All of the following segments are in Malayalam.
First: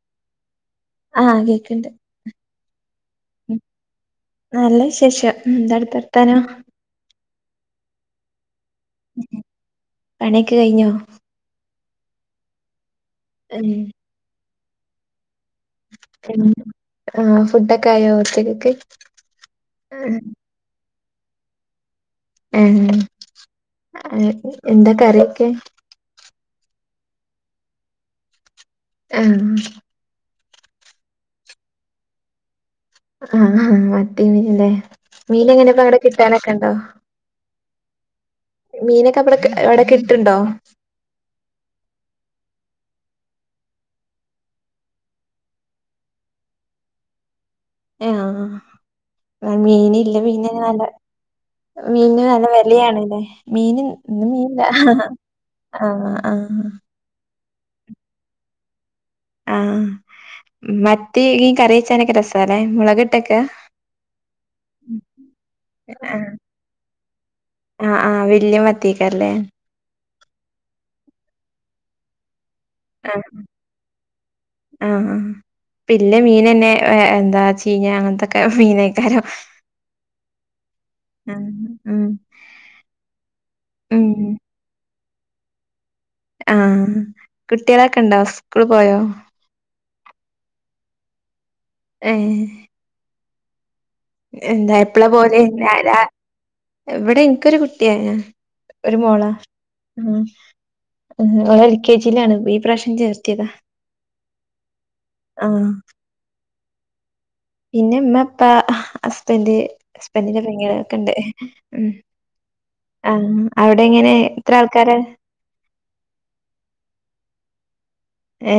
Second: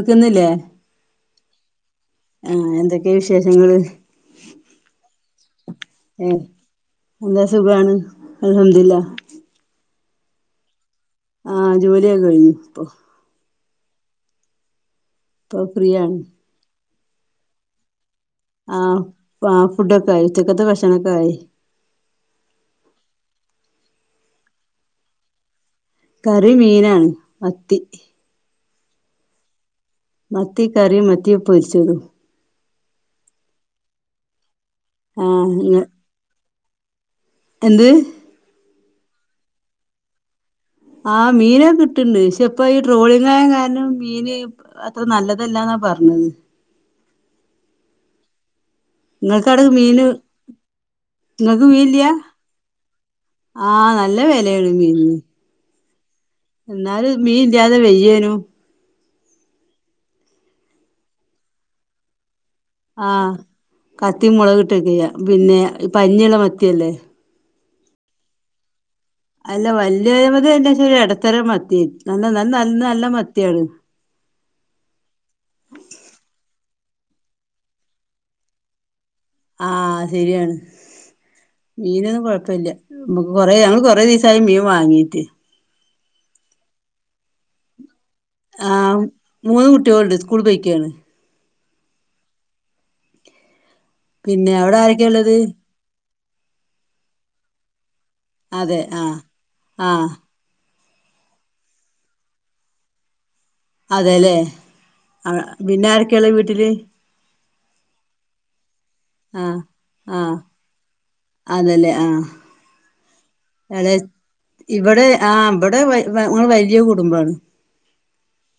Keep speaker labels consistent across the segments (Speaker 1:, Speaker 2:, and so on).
Speaker 1: അക്യോന്നല്ലേ
Speaker 2: ആഹ കേക്കണ്ട്
Speaker 1: ആഹ എന്തൊക്ക
Speaker 2: നല്ല വിശേഷം ന്തട്
Speaker 1: ഏ എന്താ സുഖമാണ് അൽഹംതില്ല
Speaker 2: പണ്യോക്ക് കഴിഞ്ഞോ
Speaker 1: ആഹ ജോലിയക്ക കഴിഞ്ഞു ഇപ്പൊ
Speaker 2: ഉം
Speaker 1: പ്പോ ഫ്രീ യാണ്
Speaker 2: ആഹ ഫുഡ് ഒക്കെ ആയോ ഉച്ചക്കക്ക്
Speaker 1: ആഹ ആ ഫുഡൊക്കെ ആയി ചിക്കത്ത് ഭക്ഷണക്കെ ആയി
Speaker 2: ആ എന്താ കറിയൊക്കെ
Speaker 1: കറി മീനാണ് മത്തി
Speaker 2: ആഹ
Speaker 1: മത്തി കറിയും മത്തി പൊരിച്ചതും
Speaker 2: ആഹ മത്തി മീനല്ലേ മീന
Speaker 1: ആഹ്
Speaker 2: എങ്ങനെപ്പോ അങ്ങടെ കിട്ടാനൊക്കെ ഉണ്ടോ
Speaker 1: എന്ത്
Speaker 2: മീനൊക്കെ അവിടെ എവിടെക്കെ കി ട്ട് ണ്ടോ
Speaker 1: ആഹ് മീന കിട്ടണ്ട് പക്ഷെ ഇപ്പൊ ഈ ട്രോളിങ്ങായ കാരണം മീന് അത്ര നല്ലതല്ലാന്ന് പറഞ്ഞത്
Speaker 2: ആഹ
Speaker 1: നിങ്ങൾക്കവിടെ
Speaker 2: മീന
Speaker 1: മീന്
Speaker 2: ഇല്ല [unintelligible]
Speaker 1: നിങ്ങക്ക് മീനില്ല
Speaker 2: മീന് നല്ല വിലയാണല്ലേ മീന്
Speaker 1: ആഹ് നല്ല
Speaker 2: ഇന്ന് മീല്ല ആഹ
Speaker 1: എന്നാല മീൻ ഇല്ലാതെ വയ്യേനു
Speaker 2: ആഹ മത്തി ഈ കറിച്ചാനൊക്കെ രസ
Speaker 1: ആഹ കത്തി മുളകി ട്ടക്കെ ചെയ്യ പിന്നെ
Speaker 2: ആഹ്
Speaker 1: പഞ്ഞീള മത്തിയല്ലേ
Speaker 2: ആഹ് ആഹ് വല്യ മാത്യേക്കരല്ലേ
Speaker 1: [unintelligible] ഇടത്തരം മത്തി നല്ല നല്ല നല്ല
Speaker 2: ആഹ
Speaker 1: മത്തിയാണ്
Speaker 2: ആഹ പിന്നെ മീനന്നെ എന്താ വച്ച അങ്ങനത്തെക്കെ മീനക്കാരൊക്കെ
Speaker 1: ആഹ ശരിയാണ്
Speaker 2: ആഹ് ഉം
Speaker 1: മീനൊന്നും കൊഴപ്പ ഇില്ല നമ്മക്ക് കൊറെ ഞങ്ങൾ കൊറെേ
Speaker 2: ഉം
Speaker 1: ദിവസമായി മീൻ വാങ്ങീട്ട്
Speaker 2: ആഹ കുട്ടികളൊക്കെ ഉണ്ടോ സ്കൂൾ
Speaker 1: ആ
Speaker 2: പോയോ
Speaker 1: മൂന്ന് കുട്ടികളണ്ട് സ്കൂൾ പയിക്കുകയാണ്
Speaker 2: ഏ
Speaker 1: പിന്നെ
Speaker 2: എന്താ
Speaker 1: അവിടെ
Speaker 2: എപ്പളെ
Speaker 1: ആരൊക്കെയാ ഉള്ളത്
Speaker 2: പോലെന്ന ഇവിടെ എനിക്കൊരു കുട്ടി വ
Speaker 1: അതെ
Speaker 2: ഒരു
Speaker 1: ആഹ്
Speaker 2: മോള
Speaker 1: ആഹ്
Speaker 2: ഉ എൽ കെ ജിലാണ് ഈ പ്രാവശനം ചേർ
Speaker 1: അതെല്ലേ പിന്നെ ആരൊക്കെയള്ളേ വീട്ടില്
Speaker 2: പിന്നെപ്പ ഹസ്ബൻഡറ്
Speaker 1: ആഹ് ആഹ്
Speaker 2: ഹസ്ബൻറിന്റെ പെങ്ങിട ഒക്കെ ഉണ്ട് ഉ
Speaker 1: അത
Speaker 2: ആൾക്കാരാ
Speaker 1: ഇവിടെ ആ ഇവിടെങ്ങൾ വലിയ കുടുംബമാണ്
Speaker 2: ഏ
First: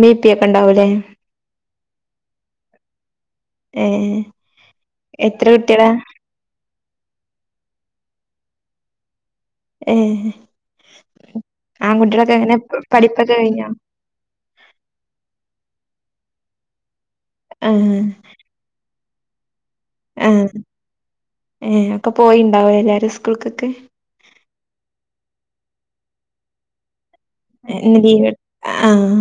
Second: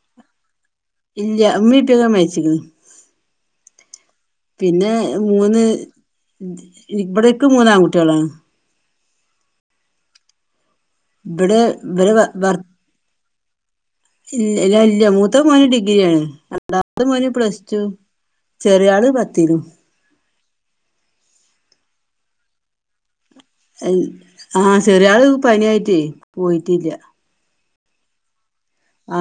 Speaker 2: മട്ട
Speaker 1: ഇല്ല അമ്മീപ്പക്ക മച്ചിക്ക
Speaker 2: ഏഹ്
Speaker 1: പിന്നെ
Speaker 2: എത്ര
Speaker 1: മൂന്ന്
Speaker 2: കുട്ടികളാ
Speaker 1: ഇവിടെക്ക മൂന്നാ കുട്ടികളെ
Speaker 2: ഏ
Speaker 1: ഇവരെ
Speaker 2: ആകുട്ടികളൊക്കെ
Speaker 1: ഭർ
Speaker 2: എങ്ങനെ പഠിപ്പൊക്കെ കഴിഞ്ഞ
Speaker 1: രണ്ടാ മ പ്ലസ് ടു
Speaker 2: ആഹ്
Speaker 1: ചെറിയള് പത്തിര
Speaker 2: ആ ഏ ഒക്കെ പോയിണ്ടാവ എല്ലാരും സ്കൂൾക്കൊക്കെ
Speaker 1: ആഹ ചെറിയ ആള് പനി ആയിട്ടേ പോയിട്ടില്ല
Speaker 2: എ ആഹ
Speaker 1: ആ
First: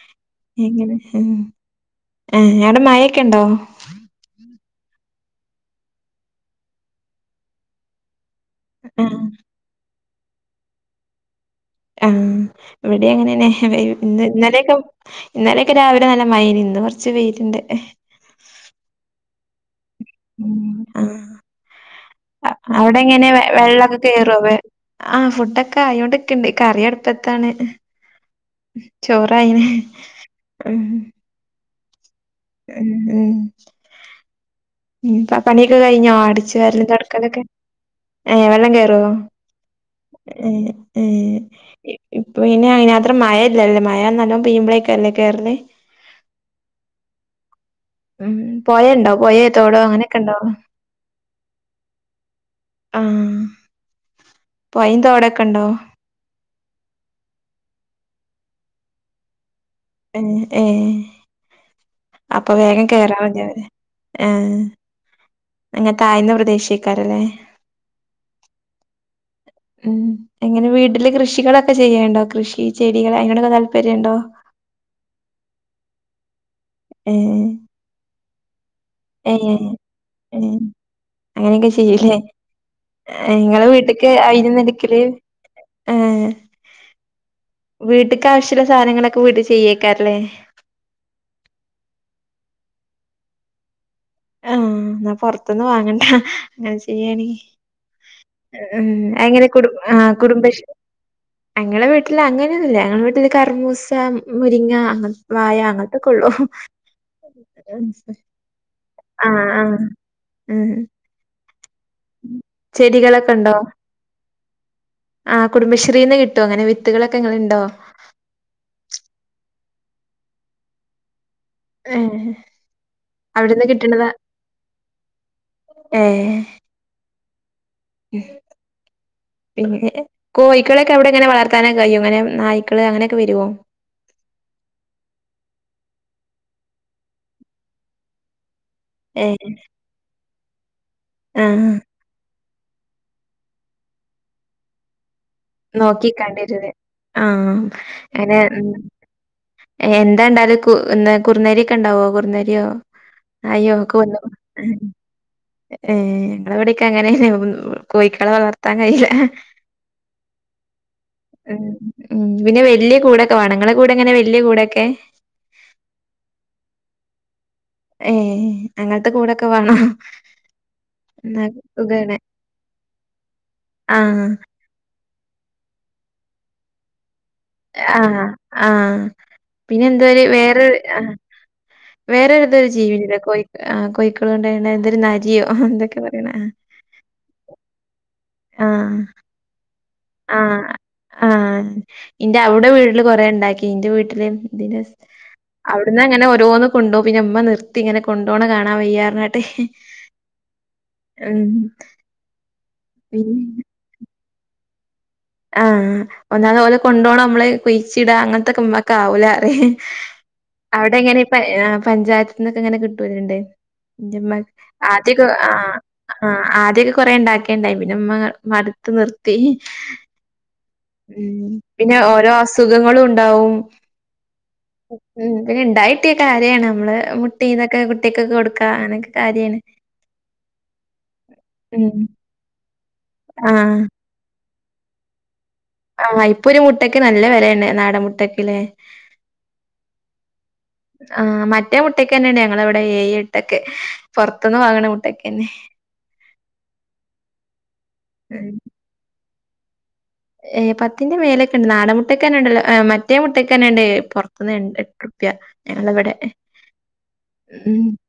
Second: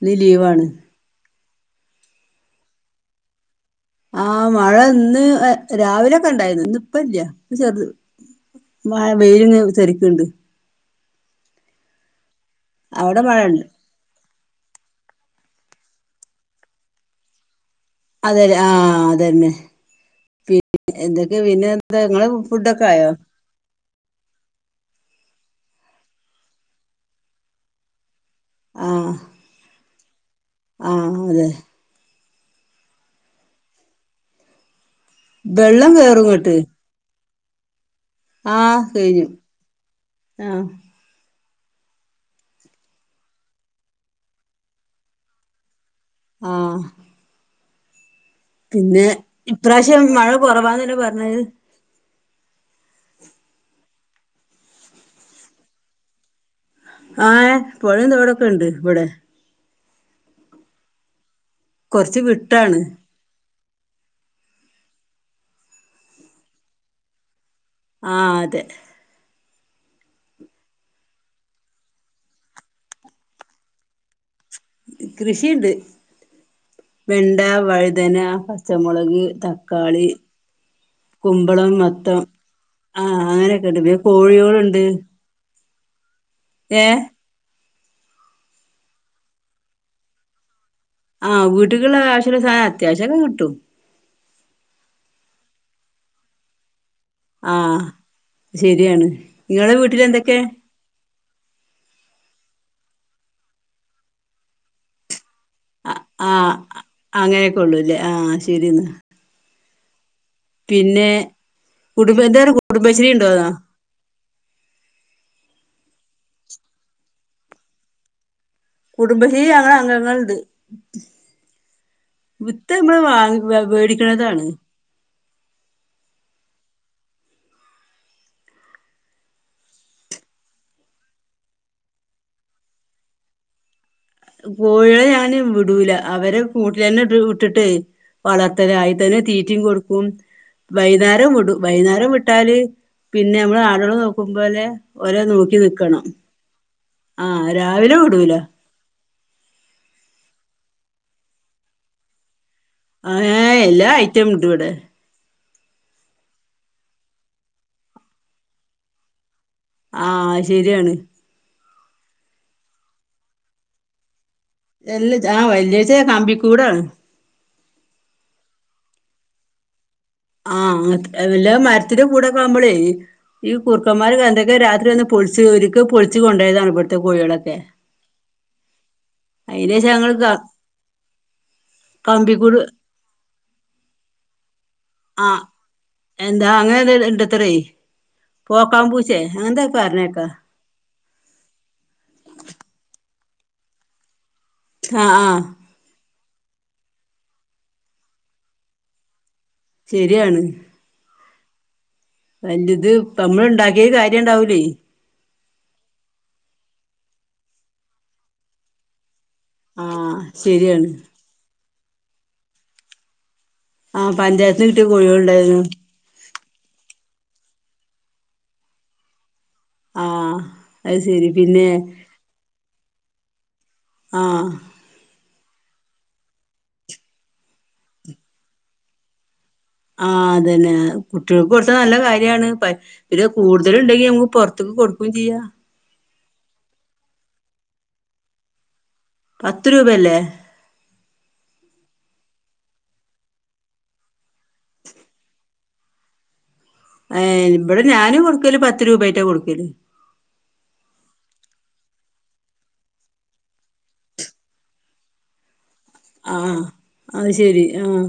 Speaker 1: ഇന്ന് ലീവാണ്
Speaker 2: എങ്ങനെ ആ ഞടെ മായൊക്കെ ഉണ്ടോ
Speaker 1: ആ മഴ ഇന്ന് രാവിലെക്കെ ഉണ്ടായിരുന്നു ഇന്ന് ഇപ്പ ഇല്ല ഇപ്പ ചെറുത് ആ
Speaker 2: ആഹ്
Speaker 1: വെയില രക്കുണ്ട്
Speaker 2: ആ ഇവിടെ
Speaker 1: അവിടെ മഴ
Speaker 2: അങ്ങനെന്നെ ഇന്നലൊക്കെ ഇന്നലെയൊക്കെ രാവിലെ നല്ല മൈനി ഇന്ന് കുറച്ച് പേരുന്റെ
Speaker 1: അതെ ആഹ അതന്നെ
Speaker 2: ഉം
Speaker 1: പിന്ന
Speaker 2: ആഹ്
Speaker 1: എന്തൊക്കെയ പിന്നെ എന്താ നിങ്ങള് ഫുഡൊക്കെ
Speaker 2: അവിടെ
Speaker 1: ആയോ
Speaker 2: എങ്ങനെ വെള്ളൊക്കെ കേറോ ആഹ് ഫുഡോ ക്കെ ആയോണ്ടൊക്കെയ ഇണ്ട് കറ അടുപ്പത്താണ് ചോറായിന്
Speaker 1: ആഹ അതെ
Speaker 2: ഉം ഉം ഉൊ പണിയൊക്കെ
Speaker 1: വെള്ളം
Speaker 2: കഴിഞ്ഞോ
Speaker 1: കേറും
Speaker 2: അടടിച്ച്
Speaker 1: ഇങ്ങട്ട്
Speaker 2: വരലും തൊടക്കതൊക്കെ ഏ
Speaker 1: ആ
Speaker 2: വെള്ളം കേയറോ
Speaker 1: കഴിഞ്ഞു ആ
Speaker 2: ഇപ്പൊ ഇന്നെ അങ്ങന അത്ര മഴ ഇല്ലല്ലേ മഴ നല്ലോ പീമ്പളേക്കല്ലേ കേയറല്
Speaker 1: ആഹ
Speaker 2: ഉം പോയ ഇണ്ടാവ പോയേ തോടോ
Speaker 1: ഇപ്രാവശ്യം
Speaker 2: അങ്ങനെയൊക്കെ
Speaker 1: മഴ
Speaker 2: ഇണ്ടാവ
Speaker 1: കുറവാന്നല്ലേ പറഞ്ഞത്
Speaker 2: ആഹ പോ അയിന്തോടെൊക്കെ ഉണ്ടോ
Speaker 1: ആഹ് പുഴന്തോടൊക്കെ ഉണ്ട് ഇവിടെ
Speaker 2: ഉ ഏ
Speaker 1: കൊറച്ച്
Speaker 2: അപ്പൊ
Speaker 1: വിട്ടാണ്
Speaker 2: വേഗം കേയറാ മതി ആഹ അങ്ങന തഴ്ന്ന പ്രദേശിക്കാരല്ലേ
Speaker 1: ആ അതെ
Speaker 2: ഉം എങ്ങനെ വീട്ടില് കൃഷികളൊക്കെ ചെയ്യണ്ടോ കൃഷി ചെടികൾ അങ്ങനെയൊക്കെ താല്പര്യുണ്ടോ
Speaker 1: കൃഷിയുണ്ട്
Speaker 2: ഏഹ്
Speaker 1: വെണ്ട വഴുതന പച്ചമുളക്
Speaker 2: ഏഹ്
Speaker 1: തക്കാളി
Speaker 2: ഏഹ് അങ്ങനെയൊക്കെ
Speaker 1: കുമ്പളം
Speaker 2: ചെയ്യൂലേ
Speaker 1: മത്തം ആഹ
Speaker 2: ഏ ഇങ്ങളെ
Speaker 1: അങ്ങനൊക്കെണ്ട് പിന്നെ
Speaker 2: വീട്ട്ക്ക് അയിനൊന്നും
Speaker 1: കോഴികോൾുണ്ട്
Speaker 2: എടുക്കല്
Speaker 1: ഏഹ
Speaker 2: വീട്ടക്ക്വശ്യമുള്ള സാധനങ്ങളൊക്കെ വീട്ട ചെയ്യേക്കാറല്ലേ
Speaker 1: ആഹ് വീട്ടിലുള്ള കാശുള്ള സാധനം അത്യാവശ്യമൊക്കെ കിട്ടും
Speaker 2: ആഹ് ന്നാ പൊറത്ത്ന്ന് വാങ്ങണ്ട ശരിയാണി
Speaker 1: ആഹ് ശരിയാണ്
Speaker 2: അങ്ങനെ
Speaker 1: നിങ്ങളെ
Speaker 2: ആ
Speaker 1: വീട്ടിൽ എന്തൊക്കെ
Speaker 2: കുടുംബശ ഞങ്ങളെ വീട്ടില് അങ്ങനെയൊന്നുല്ല ഞങ്ങളടെ വീട്ടില് കർമൂസ മുരിങ്ങ അങ്ങ വായ അങ്ങ
Speaker 1: ആ അങ്ങനെയൊക്കെ ഉള്ളൂല്ലേ ആ ശരിന്നാ
Speaker 2: ആ ആ
Speaker 1: പിന്നെ കുടുംബ [unintelligible] കുടുംബശ്രീ ഉണ്ടോന്നോ
Speaker 2: ആ കുടുംബശ്രീന്ന് കിട്ടോങ്ങനെ വിത്തുകളൊക്കെ ഇങ്ങളുണ്ടോ
Speaker 1: കുടുംബശ്രീ അങ്ങള് അംഗങ്ങളുണ്ട്
Speaker 2: ഏഹ്
Speaker 1: വിത്ത നമ്മള് വാങ്ങ മേടിക്കണതാണ്
Speaker 2: ഏ പിന്നെ കോഴക്കളക്കെ അവിടെങ്ങനെ വളർത്താനൊ കഴിയോ അങ്ങനെ നായ്ക്കള് അങ്ങനെയൊക്കെ വരൊ
Speaker 1: കോഴികളെ ഞാന് വിടൂല അവര് കൂട്ടിലന്നെ ഇട്ട് വിട്ടിട്ടേ വളർത്ത ത്ത ആയി തന്നെ
Speaker 2: ഏഹ്
Speaker 1: തീറ്റയും കൊടുക്കും വൈന്നേരം വിടും
Speaker 2: ആഹ്
Speaker 1: വൈന്നേരം വിട്ടാല് പിന്നെ മ്മള് ആടോളെ നോക്കുമ്പോലെ
Speaker 2: നോക്കിക്കണ്ടിരും ആ
Speaker 1: ആഹ് രാവിലെ വിടൂല
Speaker 2: അനെ എന്താണ്ടാല് കു എ കുർനരി ഒക്കെ ഉണ്ടാവോ കുർന്നരി
Speaker 1: ഏഹ്
Speaker 2: അയ്യോ
Speaker 1: എല്ലാ
Speaker 2: ക്ക്
Speaker 1: ഐറ്റം ഉണ്ട് ഇവിടെ
Speaker 2: ഏ ഞങ്ങളിവിടേക്ക അങ്ങന കോഴിക്കളെ വളർത്താൻ കഴിയില്ല
Speaker 1: ആ ശരിയാണ്
Speaker 2: ഉ ഉം പിന്നെ വല്യയ കൂടൊക്കെ വാണം ങ്ങളെ കൂട് ങ്ങനെ വലി
Speaker 1: എല്ല ആ വല്യജ് കമ്പിക്കൂടാണ്
Speaker 2: ഏ അങ്ങനത്തെ കൂടൊക്കെ വാണൊ
Speaker 1: ആഹ് വല്ല മരത്തിന്റെ കൂടൊക്കെ ആവുമ്പളേ ഈ കുർക്കന്മാര്
Speaker 2: ആഹ്
Speaker 1: ന്തക്കെ രാത്രി വന്ന് പൊൾച്ച് ഒരുക്ക് പൊൾച്ച് കൊണ്ടയതാണ് ഇവടത്തെ കോഴികളെ
Speaker 2: ആ ആ പിന്നെ
Speaker 1: അയിനേഷം ഞങ്ങൾ
Speaker 2: എന്തുവായി
Speaker 1: ക
Speaker 2: വേറെ ആ
Speaker 1: കമ്പിക്കൂട്
Speaker 2: വേറേതൊരു ജീവില്ല കോ ആ കോയിക്കള കൊണ്ട് എന്തൊരു നരിയോ എന്തൊക്കെ പറയണ
Speaker 1: ഇണ്ടത്ര പോക്കാൻ പൂച്ചേ അങ്ങനന്ത
Speaker 2: ആ ആ ഇന്റെ ഔടെ വീട്ടില് കൊറെ ണ്ടാക്കി ന്റെ വീട്ടില് ഇ
Speaker 1: ആഹ് ആഹ്
Speaker 2: അവിടന്ന് അങ്ങനെ ഓരോന്ന് കൊണ്ടോവും പിന്നെ ഇമ്മ നിർത്തി ഇങ്ങെനെ കൊണ്ടോണ കാണാൻ വയ്യാഞ്ഞിട്ട്
Speaker 1: ശരിയാണ്
Speaker 2: ഉം
Speaker 1: നല്ലത് പ്പ മ്മള്
Speaker 2: പിന്നെ
Speaker 1: ണ്ടാക്കിയ കാര്യണ്ടാവൂലേ
Speaker 2: ആഹ് ഒന്നാത് ഓലെ കൊണ്ടോണം നമ്മള് കുഴിച്ചിടാ അങ്ങനത്തൊക്കെ മ്മക്ക് ആവൂലന്ന
Speaker 1: ആഹ് ശരിയാണ്
Speaker 2: അവിടെ എങ്ങനെ പഞ്ചായത്തി നിന്നൊക്കെ എങ്ങനെ കിട്ടുവലുണ്ട്
Speaker 1: ആഹ് പഞ്ചായത്തിന് കിട്ടിയ
Speaker 2: ആദ്യക്കെ ആ
Speaker 1: കോഴികളുണ്ടായിരുന്നു
Speaker 2: ആ ആദ്യക്കെ കൊറ ഉണ്ടാക്കേണ്ടായി പിന്നെമ്മ മടുത്ത് നിർത്തി
Speaker 1: ആഹ് അത് ശരി
Speaker 2: പിന്നെ ഓരോ അസുഖങ്ങളും ഉണ്ടാവും
Speaker 1: ആഹ്
Speaker 2: ഉം പിന്നെ ഇണ്ടായിട്ടിയ കാര്യാണ് നമ്മള് മുട്ടി ഇതൊക്കെ കുട്ട്യാക്ക് കൊടുക്കാ അങ്ങനെക്കെ കാര്യാണ്
Speaker 1: ആ അതന്നെ കുട്ട്യാൾക്ക് കൊടുത്ത
Speaker 2: ഉം.
Speaker 1: നല്ല കാര്യാണ് പിന്നെ
Speaker 2: ആഹ്.
Speaker 1: കൂടുതല ഉണ്ടെങ്കി പൊറത്ത്ക്ക് കൊടുക്കും ചെയ്യ
Speaker 2: ആഹ് ഇപ്പൊ ഒരു മുട്ടക്ക് നല്ല വിലയാണ് നാടൻ മുട്ടക്കല്ലേ
Speaker 1: പത്ത് രൂപല്ലേ
Speaker 2: മുട്ടക്കെന്നയാണ് ഞങ്ങളെവിടെ ഏയ് എട്ടക്കെ പൊറത്തുന്ന് വാങ്ങണ മുട്ടക്കന്നെ
Speaker 1: ഏ ഇവിടെ ഞാനും കൊടുക്കല് പത്ത് രൂപായിട്ടാ കൊടുക്കല്
Speaker 2: ഏ പത്തിന്റെ മേലൊക്കെണ്ട് നാടൻ മുട്ടക്ക തന്നെ ഉണ്ടല്ലോ മറ്റേ മുട്ടക്കെന്നെണ്ട് പുറത്തുന്ന് എട്ടുർപ്യ വെടെ
Speaker 1: ആഹ് അത് ശരി
Speaker 2: ഉം
Speaker 1: ആഹ്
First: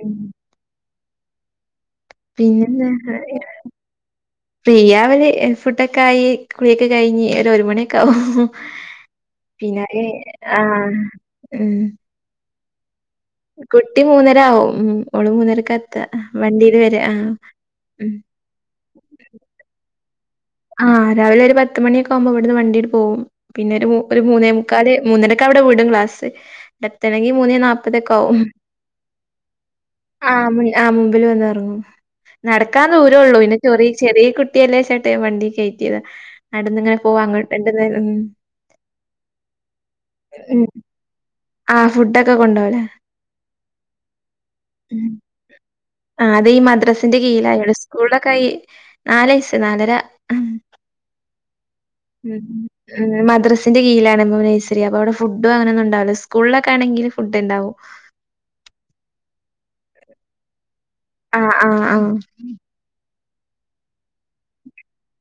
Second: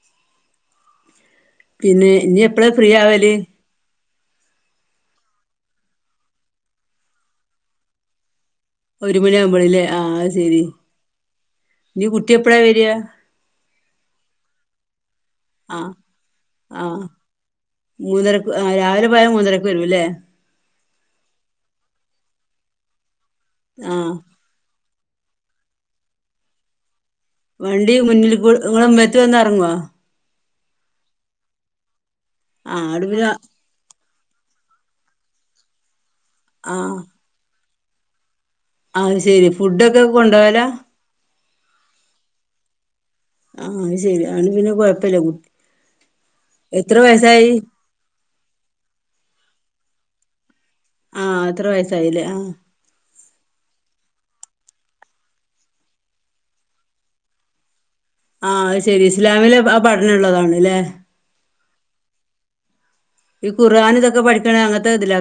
Speaker 2: ഉം
Speaker 1: പിന്നെ ഇനി എപ്പഴാ ഫ്രീ
Speaker 2: പിന്നെന്താ
Speaker 1: ആവല്
Speaker 2: പ്രിയ അവര് ഫുഡൊക്കെ ആയി കുളിയൊക്കെ കഴിഞ്ഞ് ഒരു ഒരു മണിയൊക്കെ ആക
Speaker 1: ഒരു മണി ആവുമ്പോളല്ലേ ആഹ അ ശെരി
Speaker 2: ആഹ്. ഉം.
Speaker 1: നീ കുട്ടി എപ്പഴാ വരിയാ
Speaker 2: കുട്ടി മൂന്നര ആകവും ഉ ഒഓള് മൂന്നരക്ക
Speaker 1: ആഹ്
Speaker 2: എത്ത വണ്ടിൽ വരാ
Speaker 1: ആഹ്
Speaker 2: ആ
Speaker 1: മൂന്നരക്ക് രാവിലെ പോയാൽ മൂന്നരക്ക് വരുും അല്ലേ
Speaker 2: ആഹ് രാവിലെ ഒരു പത്ത് മണിയൊക്കെ ആവുമ്പോ അവിടുന്ന് വണ്ടീയിട്ട പോവുംും പിന്നെ
Speaker 1: ആഹ്
Speaker 2: ഒരു മൂന്നേ മൂന്നരക്കെ അവിടെ പോയിടും ക്ലാസ് ണങ്കി മൂന്ന
Speaker 1: വണ്ടി
Speaker 2: നാല്പ്പതൊക്കെ
Speaker 1: മുന്നിൽ
Speaker 2: ആാവും
Speaker 1: കൂടെ നിങ്ങളെ മുമ്പത്ത് വന്ന് ഇറങ്ങുവോ
Speaker 2: ആ ആഹ മുമ്പിൽ വന്ന ഇറങ്ങും
Speaker 1: ആഹ്
Speaker 2: നടക്കാൻ
Speaker 1: അവിടെ
Speaker 2: ദൂരമള്ളൂ പിന്നെ ചെറിയ ചെറിയ കുട്ടിയല്ലേ ചേട്ട വണ്ടി കയറ്റിയത് അടുന്ന് ഇങ്ങനെ പോവാ അങ്ങട്ട് ഉ
Speaker 1: അഹ ശെരി ഫുഡൊക്കെ കൊണ്ടപോല
Speaker 2: ആ ഫുഡ് ഒക്കെ കൊണ്ടപോലെ
Speaker 1: ആഹ അത് ശെരിയണ് പിന്നെ കൊഴപ്പില്ല കുട്ടി
Speaker 2: ആ അത ഈ
Speaker 1: എത്ര
Speaker 2: മദ്രാസിന്റെ
Speaker 1: വയസ്സായി
Speaker 2: കീയിലയളൂ സ്കൂളിലൊക്കെ നാലയ നാലര
Speaker 1: ആഹ് എത്ര വയസ്സായില്ലേ
Speaker 2: ഉ
Speaker 1: ആഹ്
Speaker 2: ്രസിന്റെ കീഴാണ്പോ നഴസ അപ്പ അവിടെ ഫുഡും അങ്ങനെന്ന ഉണ്ടാവല്ല സ്കൂിലൊക്കെ ആെങ്ക ഫു് ഉണ്ടാവും
Speaker 1: ആഹ അത് ശെരി ഇസ്ലാമിലെ പഠനംള്ളതാണ്ല്ലേ
Speaker 2: ആഹ ആഹ ആഹ
Speaker 1: ഈ ഖുആൻ ഇതൊക്കെ പഠിക്കണ അങ്ങനത്തെ ഇതില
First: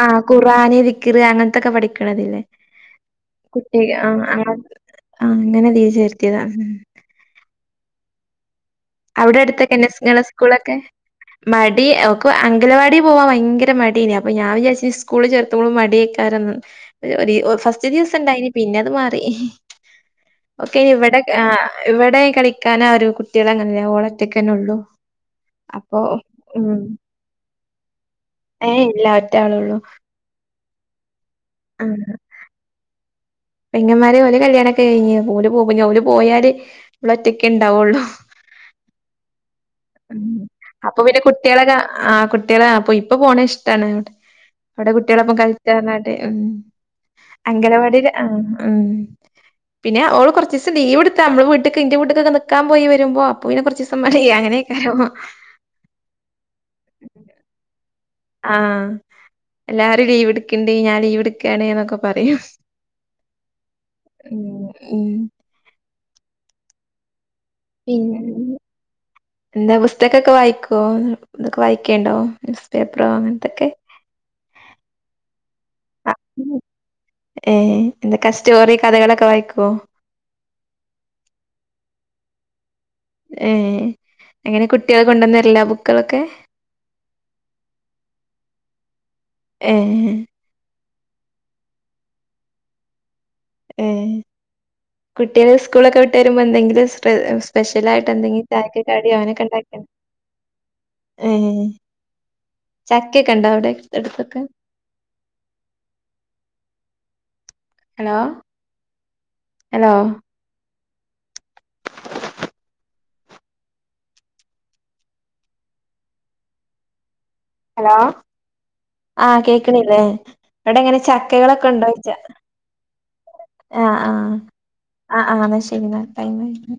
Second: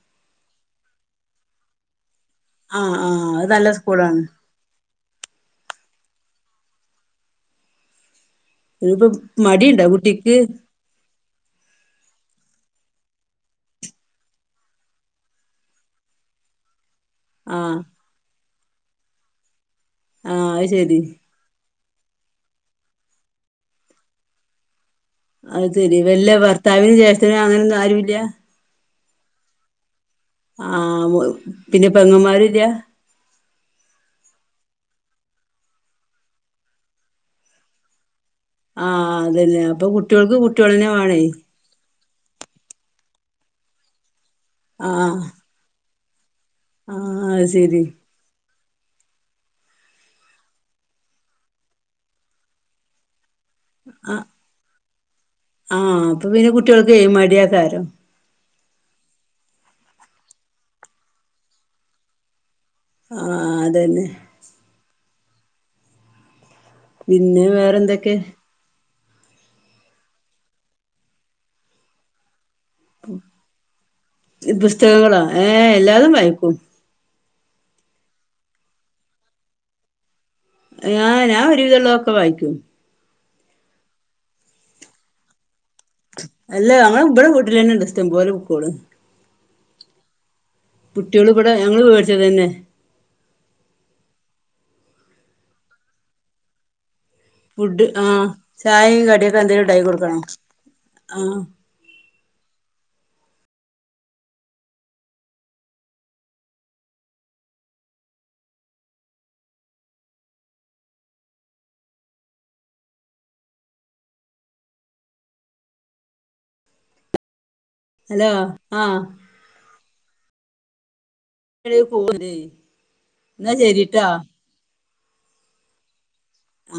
Speaker 2: ആഹ ഖുറആാന വിക്ർ അങ്ങനത്തൊക്കെ പഠിക്കണതില്ലേ
Speaker 1: ആഹ് ആഹ് അത് നല്ല
Speaker 2: കുട്ടിക
Speaker 1: സ്കൂളാണ്
Speaker 2: ആഹ ആ അങ്ങനെ തീച്ചരുത്തിയതാ ഉ
Speaker 1: ഇനിയിപ്പോ
Speaker 2: അവിടെ
Speaker 1: മടിയുണ്ടോ
Speaker 2: അടുത്തൊക്കെ
Speaker 1: കുട്ടിക്ക്
Speaker 2: സ്കൂളൊക്കെ മടി ഇപ്പൊ അംഗലവാടി പോവാൻ ഭയങ്കര മടീനെ അപ്പൊ ഞാൻ വിചാച്ച സ്കൂിൽ ചേർത്തോൾ മിയക്കാരന്ന് ര് ഒരീ
Speaker 1: ആഹ്
Speaker 2: ഫസ്റ്റ് ദിവസം ഉണ്ടായിന് പിന്നെ അത് മാറി
Speaker 1: ആഹ് അത്
Speaker 2: ഓക്കെ
Speaker 1: ശെരി
Speaker 2: ഇവിടെ ആ ഇവിടെ കളിക്കാന ആ ഒരു കുട്ടികള അങ്ങനെയ ഓളറ്റക്കന്നെ ഉള്ളൂ
Speaker 1: അഹ് ശെരി
Speaker 2: അപ്പൊ
Speaker 1: വല്ല
Speaker 2: ഉം
Speaker 1: ഭർത്താവിനും ചേഷ്ടനും അങ്ങനെ ഒന്നും ആരുല്ല
Speaker 2: ഇല്ല ഒറ്റ ആളള്ളു
Speaker 1: ആ പിന്നെ പെങ്ങമാര് ഇല്യ
Speaker 2: പെങ്ങന്മാരെ ഓലെ കല്യാണംക്കെ കഴിഞ് ഓല് പോ ഓല് പോയാല് ള് ഒറ്റക്കെ ഉണ്ടാവുള്ളു
Speaker 1: ആഹ് അതന്നെ അപ്പൊ കുട്ടിൾക്ക് കുട്ടിളെന്നെ
Speaker 2: അപ്പൊ
Speaker 1: വേണേ
Speaker 2: പിന്നെ കുട്ട്യാളൊക്കെ ആഹ് കുട്ടിളാ അപ്പൊ ഇപ്പൊ പോണ ഇഷ്ടാണ് അവിടെ
Speaker 1: ആഹ്
Speaker 2: കുട്ടിളപ്പം കളിച്ചർഞ് ഉ
Speaker 1: ആഹ് അത് ശെരി
Speaker 2: അംഗനവാടില് ആ ആ പിന്നെ അഓള് കൊർചിസം ലീവടുത്ത അമ്മള് വീട്ട്ക് ഇന്റെ വീട്ട്ക്കെക്കെ നിക്കാൻ പോയിവരുമ്പോ പോയന് കൊർച്ചിസം പഷേല്ലെ അങ്ങനയ്ക്കാരോ
Speaker 1: ആഹ് അപ്പൊ പിന്നെ കുട്ടിൾക്ക് എ മടിയ ആ കാരം
Speaker 2: ആഹ് എല്ലാരും ലീവ് എടുക്ണ്ട് ഞാൻ ലീവ് എടുക്കാണ് ന്നൊക്കെ പറിം
Speaker 1: ആഹ് അതന്നെ
Speaker 2: ഉം
Speaker 1: പിന്നെ വേറെ എന്തൊക്കെ
Speaker 2: പിന്നെ എന്താ പുസ്തകൊക്കെ വായിക്കോ തൊക്കെ വായിക്കേണ്ടോ സ്
Speaker 1: ച് പുസ്തകങ്ങളോ ഏ എല്ലാതും വായിക്കും
Speaker 2: ഏ ന്തൊക്കാ സ്റ്റോറി കഥകളൊക്കെ വായിക്കോ
Speaker 1: ഹ് ഞാഞാൻ ഒരു വിതെള്ളൊക്കെ വായിക്കും
Speaker 2: ഏ അങ്ങനെ കുട്ട്യോ കൊണ്ടോന്ന്ര്ല ബു
Speaker 1: അല്ല അങ്ങളെ ബടെ വീട്ടിലന്നെ ഇണ്ട് ഇസ്റ്റം പോലെ ബുക്കേള്
Speaker 2: ഏഹെ
Speaker 1: കുട്ട്യേള് ഇബടെ ഞങ്ങള് വിേടിച്ചത് ന്നെ
Speaker 2: ഏ കുട്ട്യേള് സ്കൂളൊക്കെ വിട്ട് വരുമ്പോ എന്തെങ്കിലുംസ് പെ എ
Speaker 1: ഫുഡ്
Speaker 2: സ്പെഷെലായിട്ട്
Speaker 1: ആഹ്
Speaker 2: എന്തെങ്കി
Speaker 1: ചായയും
Speaker 2: ചായക്ക്കടിയോ
Speaker 1: കടിയൊക്കെ
Speaker 2: അങ്നൊക്കെ
Speaker 1: എന്തേലും
Speaker 2: ണ്ടാക്
Speaker 1: ഉണ്ടാക്കി കൊടുക്കണം
Speaker 2: ഹെ
Speaker 1: ആഹ്
Speaker 2: ചക്കൊക്കെ ണ്ടോ അവിടെ എടുത്തൊക്കെ ഹലോ ഹലോ ഹലോ ആഹ് കേക്ണ്ല്ലേ വിടെങ്ങനെ ചക് ക്കെകളൊക്കെ
Speaker 1: എടീ
Speaker 2: ണ്ടോയ്ച്ച
Speaker 1: പോവ്ണ്ടേ എന്നാ
Speaker 2: ആ
Speaker 1: ശരിട്ടാ
Speaker 2: ആഹ് ആ ആാ ന്ന ശരി ന്നാ ടൈം ആയി
Speaker 1: ആഹ്